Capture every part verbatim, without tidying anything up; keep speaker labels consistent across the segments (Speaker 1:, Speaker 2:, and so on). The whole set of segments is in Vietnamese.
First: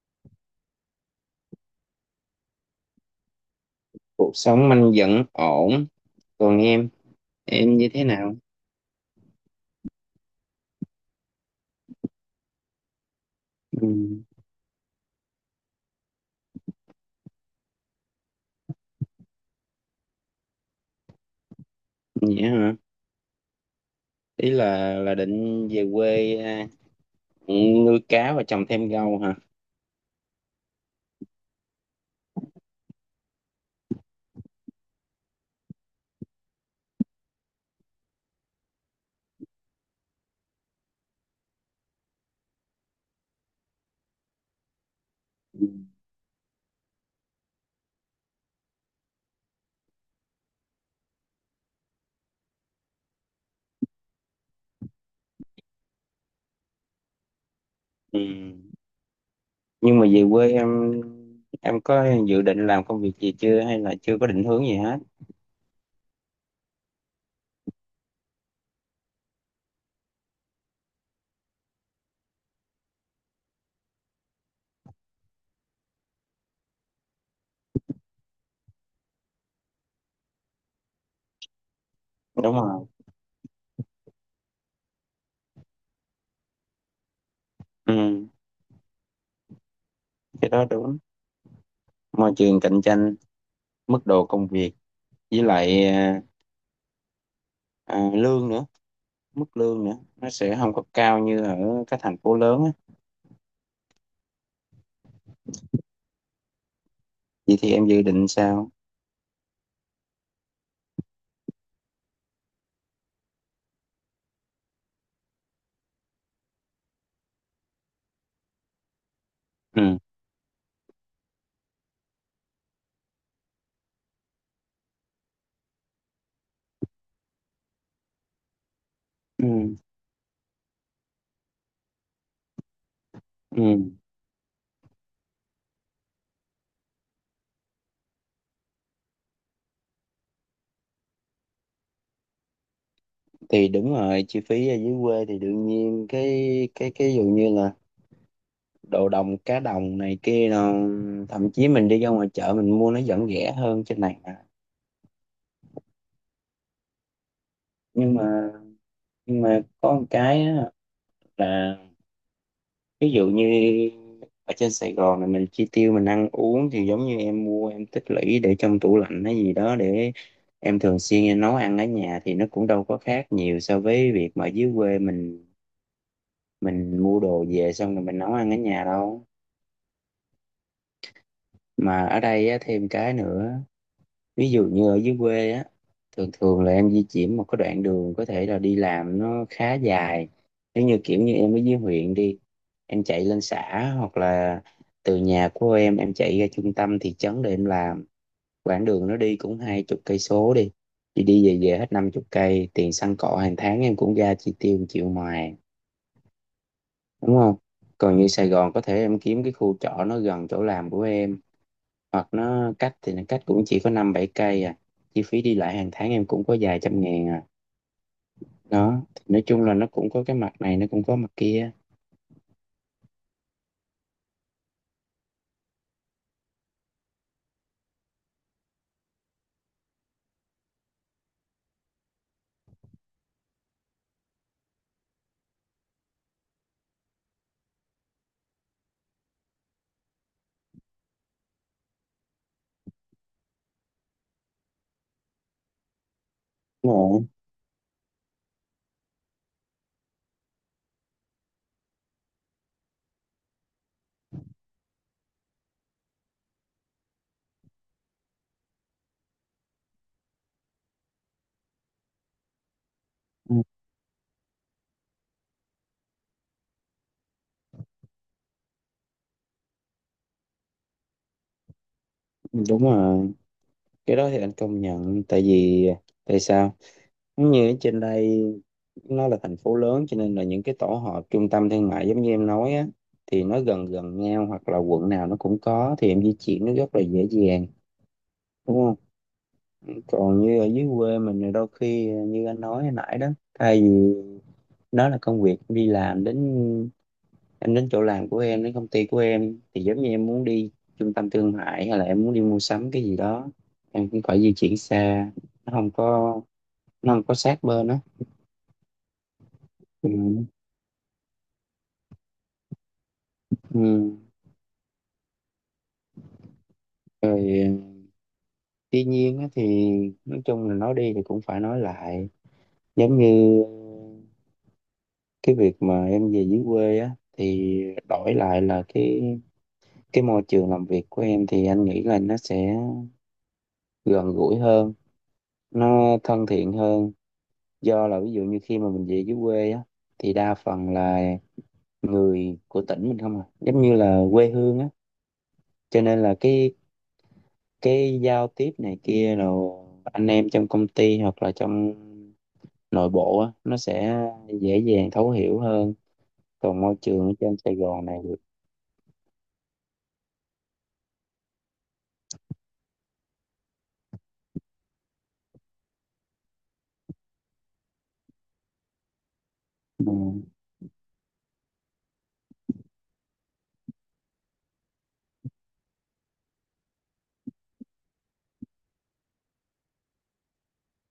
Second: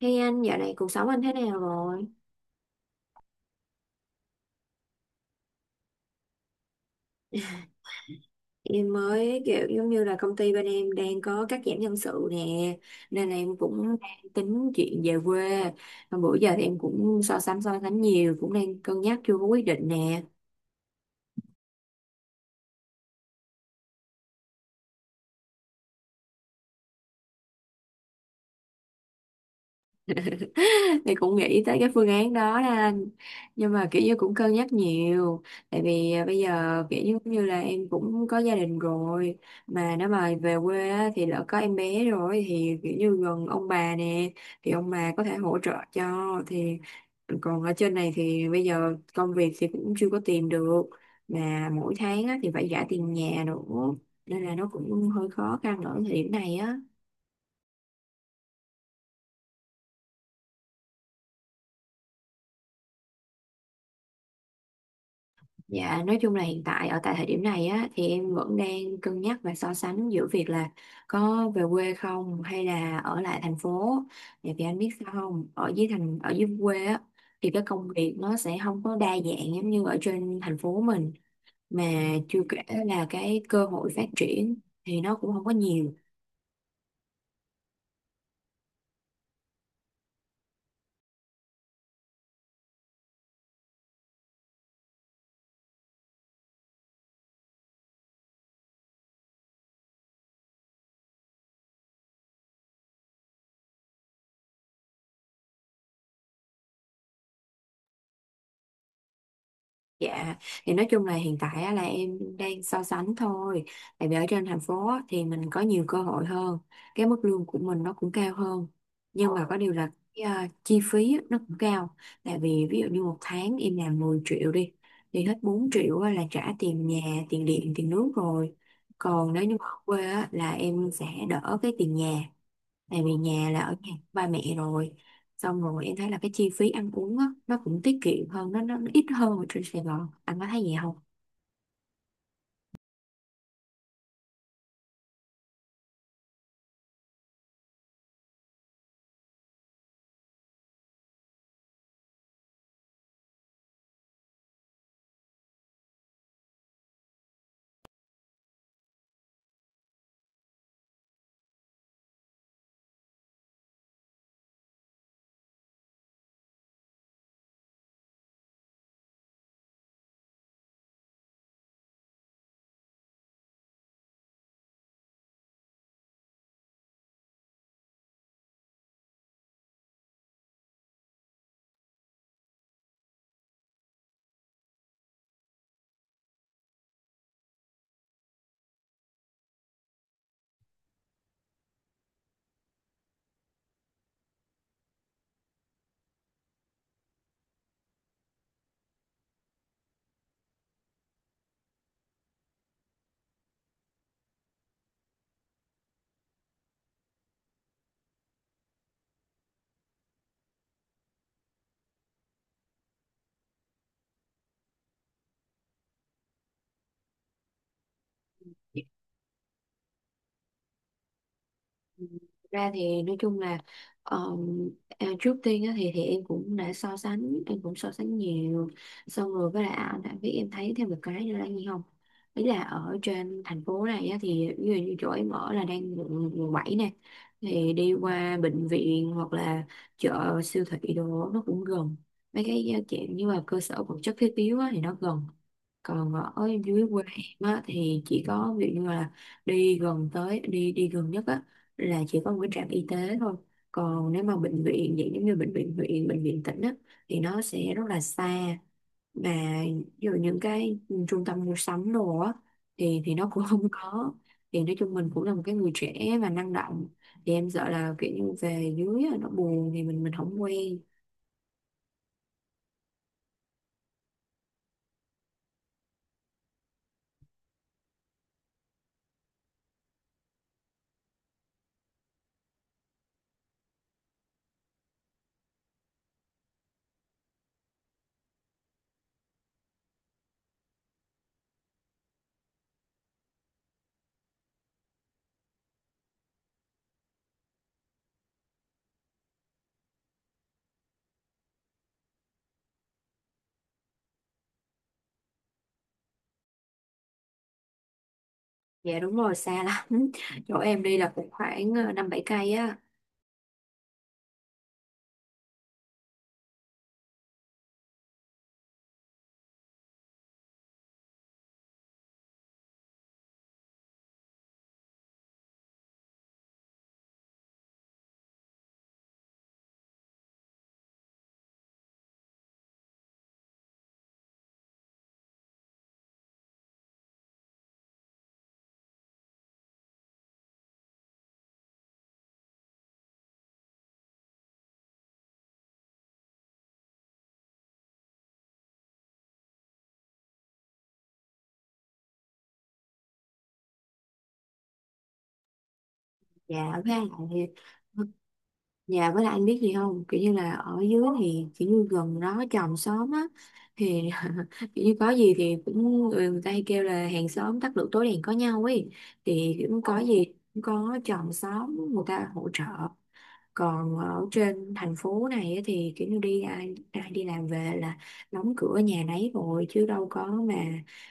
Speaker 1: Hey anh, dạo này cuộc sống anh thế nào rồi?
Speaker 2: Cuộc sống anh vẫn ổn. Còn em em như thế nào?
Speaker 1: Em mới kiểu giống như là công ty bên em đang có cắt giảm nhân sự nè, nên là em
Speaker 2: Ừ.
Speaker 1: cũng đang tính chuyện về quê. Mà bữa giờ thì em cũng so sánh so sánh nhiều, cũng đang cân nhắc chưa có quyết định nè.
Speaker 2: Vậy hả? Ý là là định về quê à, nuôi cá và trồng thêm rau hả?
Speaker 1: Thì cũng nghĩ tới cái phương án đó đó anh, nhưng mà kiểu như cũng cân nhắc nhiều. Tại vì à, bây giờ kiểu như cũng như là em cũng có gia đình rồi, mà nếu mà về quê á, thì lỡ có em bé rồi thì kiểu như gần ông bà nè, thì ông bà có thể hỗ
Speaker 2: Ừ.
Speaker 1: trợ cho. Thì còn ở trên này thì bây giờ công việc thì cũng chưa có tìm được, mà mỗi tháng á, thì phải trả tiền nhà nữa, nên là nó cũng hơi khó khăn ở thời điểm này á.
Speaker 2: Ừ. Nhưng mà về quê, em em có dự định làm công việc gì chưa hay là chưa có định hướng gì hết?
Speaker 1: Dạ, nói chung là hiện tại ở tại thời điểm này á thì em vẫn đang cân nhắc và so sánh giữa việc là có về quê không hay là ở lại thành phố. Tại vì anh biết sao không, ở dưới thành ở dưới quê á, thì cái công việc nó sẽ không có đa dạng giống như ở trên thành phố mình, mà chưa
Speaker 2: Đúng
Speaker 1: kể
Speaker 2: không?
Speaker 1: là cái cơ hội phát triển thì nó cũng không có nhiều.
Speaker 2: Ừ. Cái đó đúng. Môi trường cạnh tranh, mức độ công việc, với lại à, à, lương nữa, mức lương nữa nó sẽ không có cao như ở các thành phố lớn á. Vậy thì em dự định sao?
Speaker 1: Dạ, thì nói chung là hiện tại á, là em đang so sánh thôi. Tại vì ở trên thành phố á, thì mình có nhiều cơ hội hơn, cái mức lương của mình nó cũng cao hơn. Nhưng mà có điều là
Speaker 2: Ừ.
Speaker 1: cái, à, chi phí á, nó cũng cao. Tại vì ví dụ như một tháng em làm 10 triệu đi, thì hết bốn triệu á, là trả tiền nhà, tiền điện, tiền nước rồi. Còn nếu như ở
Speaker 2: Ừ.
Speaker 1: quê á, là em sẽ đỡ cái tiền nhà, tại vì nhà là ở
Speaker 2: Ừ,
Speaker 1: nhà ba mẹ rồi, xong rồi em thấy là cái chi phí ăn uống á, nó cũng tiết kiệm hơn, nó nó nó ít hơn ở trên Sài Gòn, anh có thấy vậy không?
Speaker 2: thì đúng rồi, chi phí ở dưới quê thì đương nhiên cái cái cái dụ như là đồ đồng, cá đồng này kia, nó thậm chí mình đi ra ngoài chợ mình mua nó vẫn rẻ hơn trên này mà. nhưng mà nhưng mà có một cái á, là ví dụ như ở trên Sài Gòn này mình chi tiêu, mình ăn uống thì giống như em mua, em tích lũy để trong tủ lạnh hay gì đó, để em thường xuyên em nấu ăn ở nhà thì nó cũng đâu có khác nhiều so với việc mà ở dưới quê mình mình mua đồ về xong rồi mình nấu ăn ở nhà đâu. Mà ở đây á, thêm cái nữa, ví dụ như ở dưới quê á, thường thường là em di chuyển một cái đoạn đường có thể là đi làm nó khá dài. Nếu như kiểu như em ở dưới huyện đi, em chạy lên xã hoặc là từ nhà của em em chạy ra trung tâm thị trấn để em làm, quãng đường nó đi cũng hai chục cây số đi, thì đi về về hết năm chục cây tiền xăng cọ hàng tháng, em cũng ra chi tiêu một triệu ngoài, đúng không? Còn như Sài Gòn có thể em kiếm cái khu trọ nó gần chỗ làm của em, hoặc nó cách thì nó cách cũng chỉ có năm bảy cây à, chi phí đi lại hàng tháng em cũng có vài trăm ngàn à. Đó thì nói chung là nó cũng có cái mặt này, nó cũng có mặt kia.
Speaker 1: Ừ, thực ra thì nói chung là ờ, à, trước tiên á, thì thì em cũng đã so sánh, em cũng so sánh nhiều, xong rồi với lại ảnh đã biết. Em thấy thêm một cái nữa là gì không, ý là ở trên thành phố này á, thì ví dụ như chỗ em ở là đang quận quận bảy nè, thì đi qua bệnh viện hoặc là chợ siêu thị đồ nó cũng gần, mấy cái chuyện như là cơ sở vật chất thiết yếu á, thì nó gần. Còn ở dưới
Speaker 2: Đúng
Speaker 1: quê
Speaker 2: rồi.
Speaker 1: em á, thì chỉ có ví dụ như là đi gần tới đi đi gần nhất á là chỉ có một cái trạm y tế thôi. Còn nếu mà bệnh viện vậy giống như bệnh viện huyện, bệnh viện tỉnh á, thì nó sẽ rất là xa. Mà ví những cái trung tâm mua sắm đồ á, thì thì nó cũng không có. Thì nói chung mình cũng là một cái người trẻ và năng động, thì em sợ là kiểu như về dưới á, nó buồn thì mình mình không quen.
Speaker 2: Ừ, đúng rồi, cái đó thì anh công nhận. Tại vì tại sao, giống như ở trên đây nó là thành phố lớn cho nên là những cái tổ hợp trung tâm thương mại giống như em nói á, thì nó gần gần nhau hoặc là quận nào nó cũng có, thì em di chuyển nó rất là dễ dàng, đúng không? Còn như ở dưới quê mình thì đôi khi như anh nói hồi nãy đó, thay vì đó là công việc em đi làm đến, em đến chỗ làm của em, đến công ty của em, thì giống như em muốn đi trung tâm thương mại hay là em muốn đi mua sắm cái gì đó, em cũng phải di chuyển xa, nó không có nó không có sát bên á.
Speaker 1: Dạ đúng rồi, xa lắm.
Speaker 2: Ừ.
Speaker 1: Chỗ em đi là cũng khoảng ờ, năm bảy cây á.
Speaker 2: Ừ. Rồi, tuy nhiên á thì nói chung là nói đi thì cũng phải nói lại. Giống như cái việc mà em về dưới quê á thì đổi lại là cái cái môi trường làm việc của em thì anh nghĩ là nó sẽ gần gũi hơn, nó thân thiện hơn. Do là ví dụ như khi mà mình về dưới quê á thì đa phần là người của tỉnh mình không à, giống như là quê hương á, cho nên là cái cái giao tiếp này kia, rồi anh em trong công ty hoặc là trong nội bộ á nó sẽ dễ dàng thấu hiểu hơn.
Speaker 1: Dạ
Speaker 2: Còn
Speaker 1: với
Speaker 2: môi trường ở
Speaker 1: lại,
Speaker 2: trên Sài Gòn này thì
Speaker 1: dạ với lại anh biết gì không, kiểu như là ở dưới thì kiểu như gần đó chòm xóm á, thì kiểu như có gì thì cũng người, người ta hay kêu là hàng xóm tắt lửa tối đèn có nhau ấy, thì cũng có gì cũng có chòm xóm người ta hỗ trợ. Còn ở trên thành phố này á, thì kiểu như đi ai, ai đi làm về là đóng cửa nhà nấy rồi, chứ đâu có mà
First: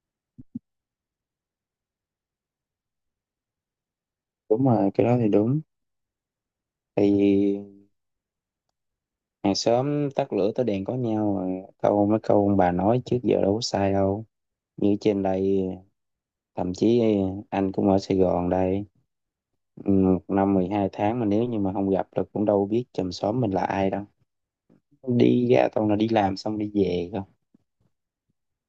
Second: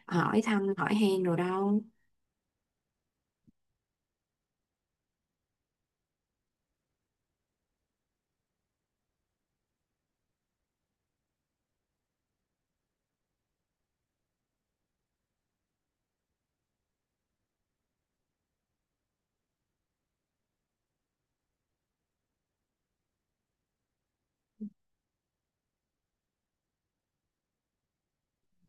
Speaker 1: hỏi thăm hỏi han rồi đâu.
Speaker 2: đúng rồi, cái đó thì đúng. Thì hàng xóm tắt lửa tối đèn có nhau rồi. Câu, mấy câu ông bà nói trước giờ đâu có sai đâu. Như trên đây, thậm chí anh cũng ở Sài Gòn đây. Ừ, một năm mười hai tháng mà nếu như mà không gặp được cũng đâu biết chòm xóm mình là ai đâu, đi ra toàn là đi làm xong đi về không.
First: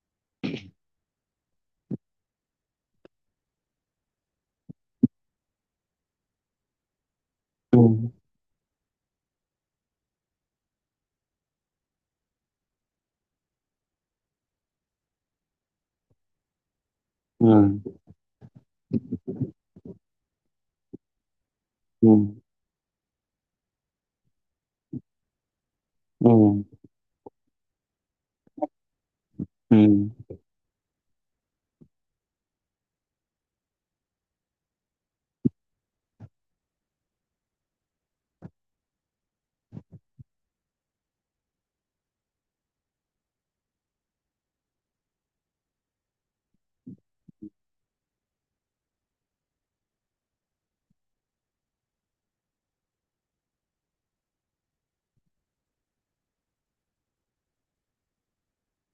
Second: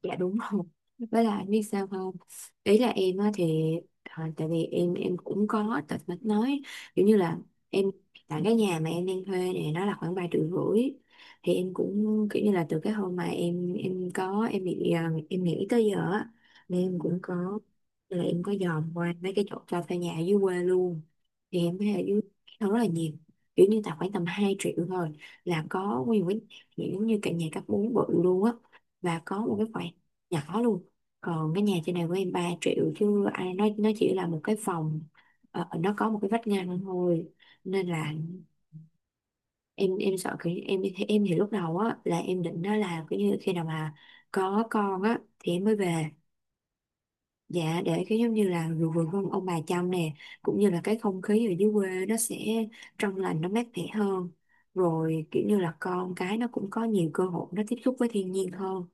Speaker 1: Dạ đúng rồi, với lại biết sao không, ý là em á thì à, tại vì em em cũng có tật mạch nói, kiểu như là
Speaker 2: Ừ,
Speaker 1: em, tại cái nhà mà em đang thuê này nó là khoảng ba triệu rưỡi, thì em cũng kiểu như là từ cái hôm mà em em có em bị à, em nghỉ tới giờ á, nên em cũng có
Speaker 2: ừ,
Speaker 1: là em có dòm qua mấy cái chỗ cho thuê nhà ở dưới quê luôn. Thì em thấy ở
Speaker 2: ừ,
Speaker 1: dưới nó rất là nhiều, kiểu như là khoảng tầm hai triệu thôi là có nguyên
Speaker 2: ừ,
Speaker 1: cái giống như cả nhà cấp bốn bự luôn á, và có một
Speaker 2: ừ,
Speaker 1: cái nhỏ luôn. Còn cái nhà trên này của em ba triệu chứ ai, nói nó chỉ là một cái phòng, ờ, ờ, nó có một cái vách ngăn thôi. Nên là em em sợ kiểu như- em em thì lúc đầu á là em định đó là kiểu như khi nào mà có con á thì em mới về, dạ, để cái giống như là vừa vừa ông, ông bà chăm nè, cũng như là cái không khí ở dưới quê nó sẽ trong lành, nó mát mẻ hơn, rồi kiểu như là con cái nó cũng có nhiều cơ hội nó tiếp xúc với thiên nhiên hơn.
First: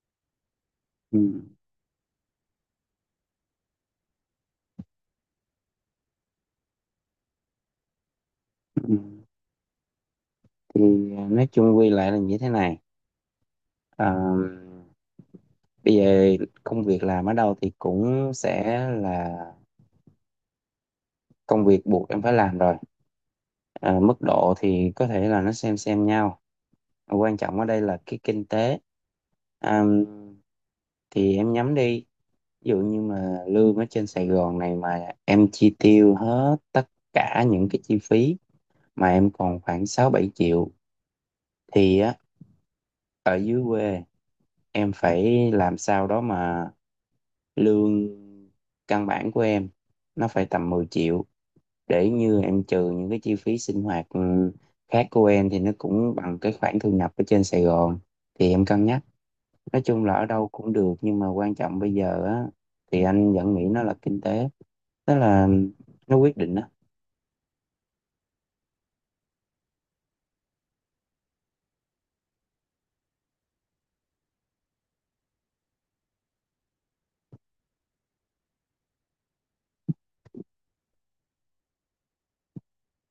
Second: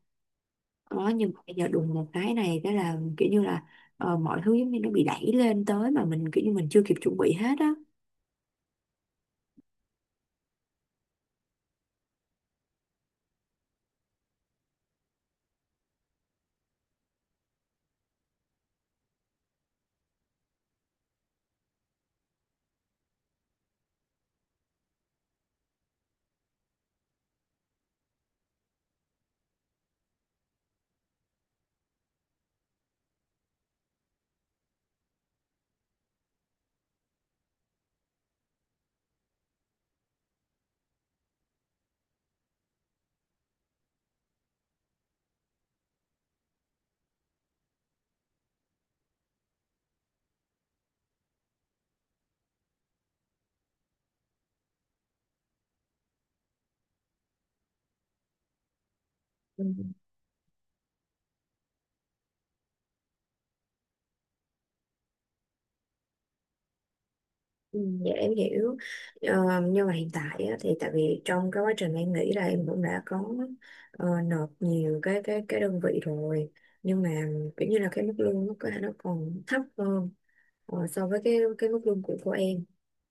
Speaker 1: Ờ,
Speaker 2: ừ,
Speaker 1: nhưng mà bây giờ đùng một cái này cái là kiểu như là ờ, mọi thứ giống như nó bị đẩy lên tới mà mình kiểu như mình chưa kịp chuẩn bị hết á.
Speaker 2: ừ. Thì nói chung quy lại là như thế này. à, Bây giờ công việc làm ở đâu thì cũng sẽ là công việc buộc em phải làm rồi. À, mức độ thì có thể là nó xem xem nhau, quan trọng ở đây là cái kinh tế. à, thì em nhắm đi, ví dụ như mà lương ở trên Sài Gòn này mà em chi tiêu hết tất cả những cái chi phí mà em còn khoảng sáu bảy triệu thì á, ở dưới quê em phải làm sao đó mà lương căn bản của em nó phải tầm mười triệu để như em trừ những cái chi phí sinh hoạt ừ, khác của em thì nó cũng bằng cái khoản thu nhập ở trên Sài Gòn, thì em cân nhắc.
Speaker 1: Ừ.
Speaker 2: Nói chung là ở đâu cũng được, nhưng mà quan trọng bây giờ á thì anh vẫn nghĩ nó là kinh tế, tức là nó quyết định.
Speaker 1: Ừ, dạ em hiểu. Ờ, nhưng mà hiện tại á, thì tại vì trong cái quá trình em nghĩ là em cũng đã có ờ, nộp nhiều cái cái cái đơn vị rồi, nhưng mà kiểu như là cái mức lương nó có thể nó còn thấp hơn ờ, so với cái cái mức lương của của em,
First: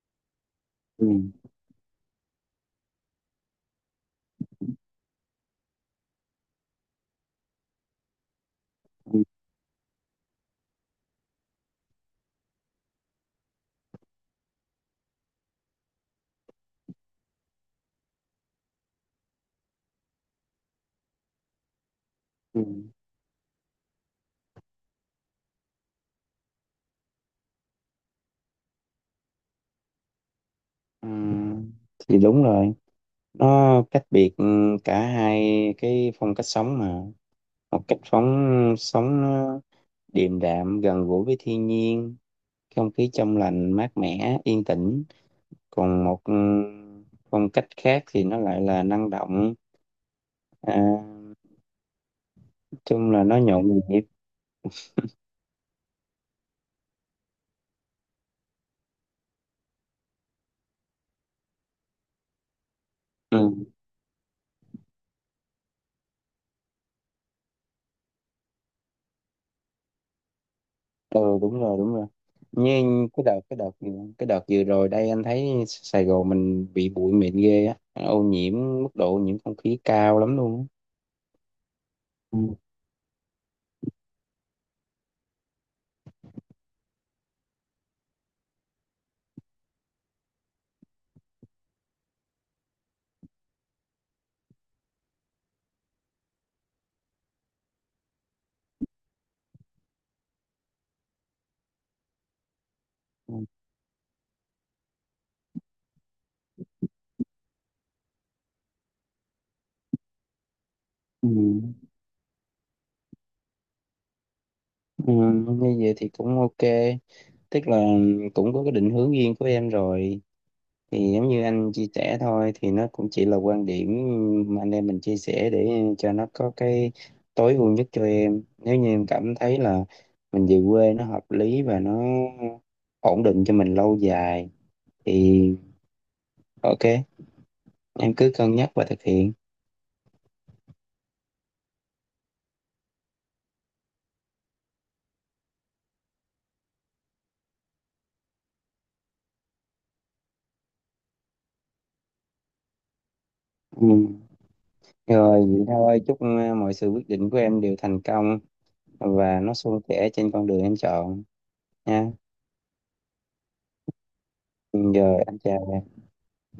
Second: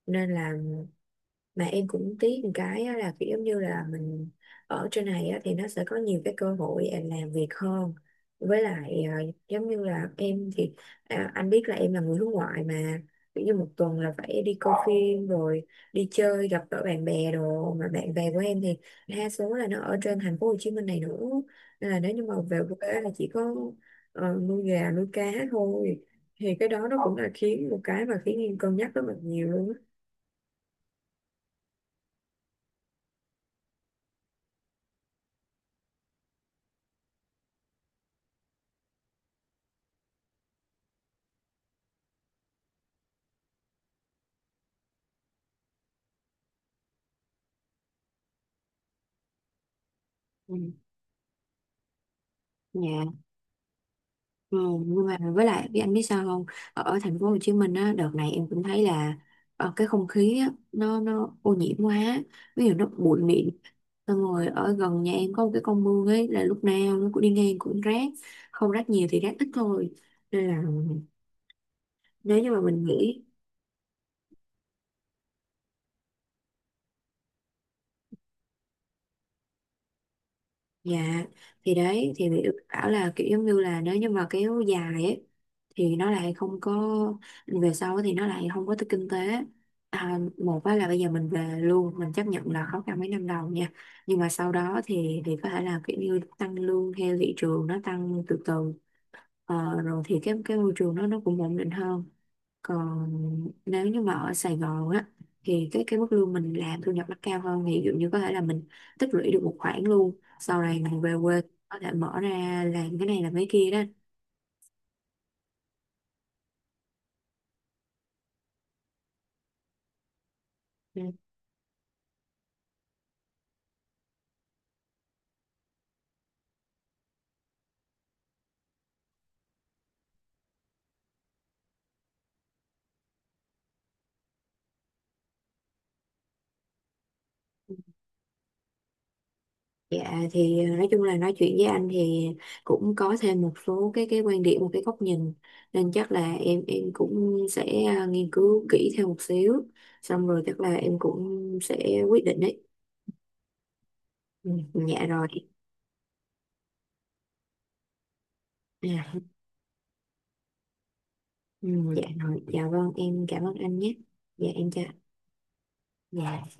Speaker 1: nên là
Speaker 2: Ừ.
Speaker 1: mà em cũng tiếc một cái á, là kiểu giống như là mình ở trên này á, thì nó sẽ có nhiều cái cơ hội em làm việc hơn, với lại à,
Speaker 2: Ừ.
Speaker 1: giống như là em thì à, anh biết là em là người nước ngoài mà, kiểu như một tuần là phải đi coi phim rồi đi chơi gặp gỡ bạn bè đồ, mà bạn bè của em thì đa số là nó ở trên thành phố Hồ Chí Minh này nữa, nên là nếu như mà về
Speaker 2: Ừ.
Speaker 1: quê là chỉ có ờ, nuôi gà nuôi cá thôi. Thì cái đó nó cũng là khiến một cái mà khiến em cân nhắc rất là nhiều luôn á.
Speaker 2: Ừ. Thì đúng rồi, nó cách biệt ừ, cả hai cái phong cách sống mà, một cách phóng sống nó điềm đạm, gần gũi với thiên nhiên, không khí trong lành mát mẻ yên tĩnh. Còn một ừ, phong cách khác thì nó lại là năng động,
Speaker 1: Ừ.
Speaker 2: à, nói
Speaker 1: Dạ.
Speaker 2: chung là nó nhộn nhịp.
Speaker 1: Ừ, nhưng mà với lại biết anh biết sao không, ở, ở thành phố Hồ Chí Minh á đợt này em cũng thấy là ờ, cái không khí á, nó nó ô nhiễm quá, ví dụ nó bụi mịn,
Speaker 2: Ừ.
Speaker 1: xong rồi ở gần nhà em có một cái con mương ấy là lúc nào nó cũng đi ngang cũng rác, không rác nhiều thì rác ít thôi, nên là
Speaker 2: Ừ, đúng rồi, đúng rồi.
Speaker 1: nếu như mà mình
Speaker 2: Như
Speaker 1: nghĩ.
Speaker 2: cái đợt cái đợt cái đợt vừa rồi đây, anh thấy Sài Gòn mình bị bụi mịn ghê á, ô nhiễm, mức độ ô nhiễm không khí cao lắm luôn á.
Speaker 1: Dạ, thì đấy thì bị
Speaker 2: Ừ.
Speaker 1: bảo là kiểu giống như là nếu như mà kéo dài ấy, thì nó lại không có, về sau thì nó lại không có tới kinh tế. À, một á là bây giờ mình về luôn, mình chấp nhận là khó khăn mấy năm đầu nha, nhưng mà sau đó thì thì có thể là kiểu như tăng lương theo thị trường nó tăng từ từ. Ờ, rồi thì cái cái môi trường nó nó cũng ổn định hơn. Còn nếu như mà ở Sài Gòn á, thì cái cái mức lương mình làm thu nhập nó cao hơn, thì ví dụ như có thể là mình tích lũy được một khoản, luôn sau này mình về
Speaker 2: Ừ.
Speaker 1: quê có thể mở ra làm cái này làm cái kia đó.
Speaker 2: Ừ. Như vậy thì cũng ok, tức là cũng có cái định hướng riêng của em rồi.
Speaker 1: Ừ.
Speaker 2: Thì giống như anh chia sẻ thôi, thì nó cũng chỉ là quan điểm mà anh em mình chia sẻ để cho nó có cái tối ưu nhất cho em. Nếu như em cảm thấy là mình về quê nó hợp lý và nó ổn định cho mình lâu dài thì ok, em cứ cân nhắc và thực hiện.
Speaker 1: Dạ, thì ờ, nói chung là nói chuyện với anh thì cũng có thêm một số cái cái quan điểm, một cái góc nhìn, nên chắc là em em cũng sẽ ờ, nghiên cứu kỹ thêm một xíu, xong rồi chắc là em cũng sẽ quyết định đấy.
Speaker 2: Ừ.
Speaker 1: Ừ, dạ rồi.
Speaker 2: Rồi vậy thôi, chúc ờ, mọi sự quyết định của em đều thành công
Speaker 1: À.
Speaker 2: và nó suôn sẻ trên con đường em chọn
Speaker 1: Ừ, dạ
Speaker 2: nha.
Speaker 1: rồi, dạ vâng em cảm ơn anh nhé. Dạ em chào.
Speaker 2: Ừ, rồi anh chào.
Speaker 1: Dạ.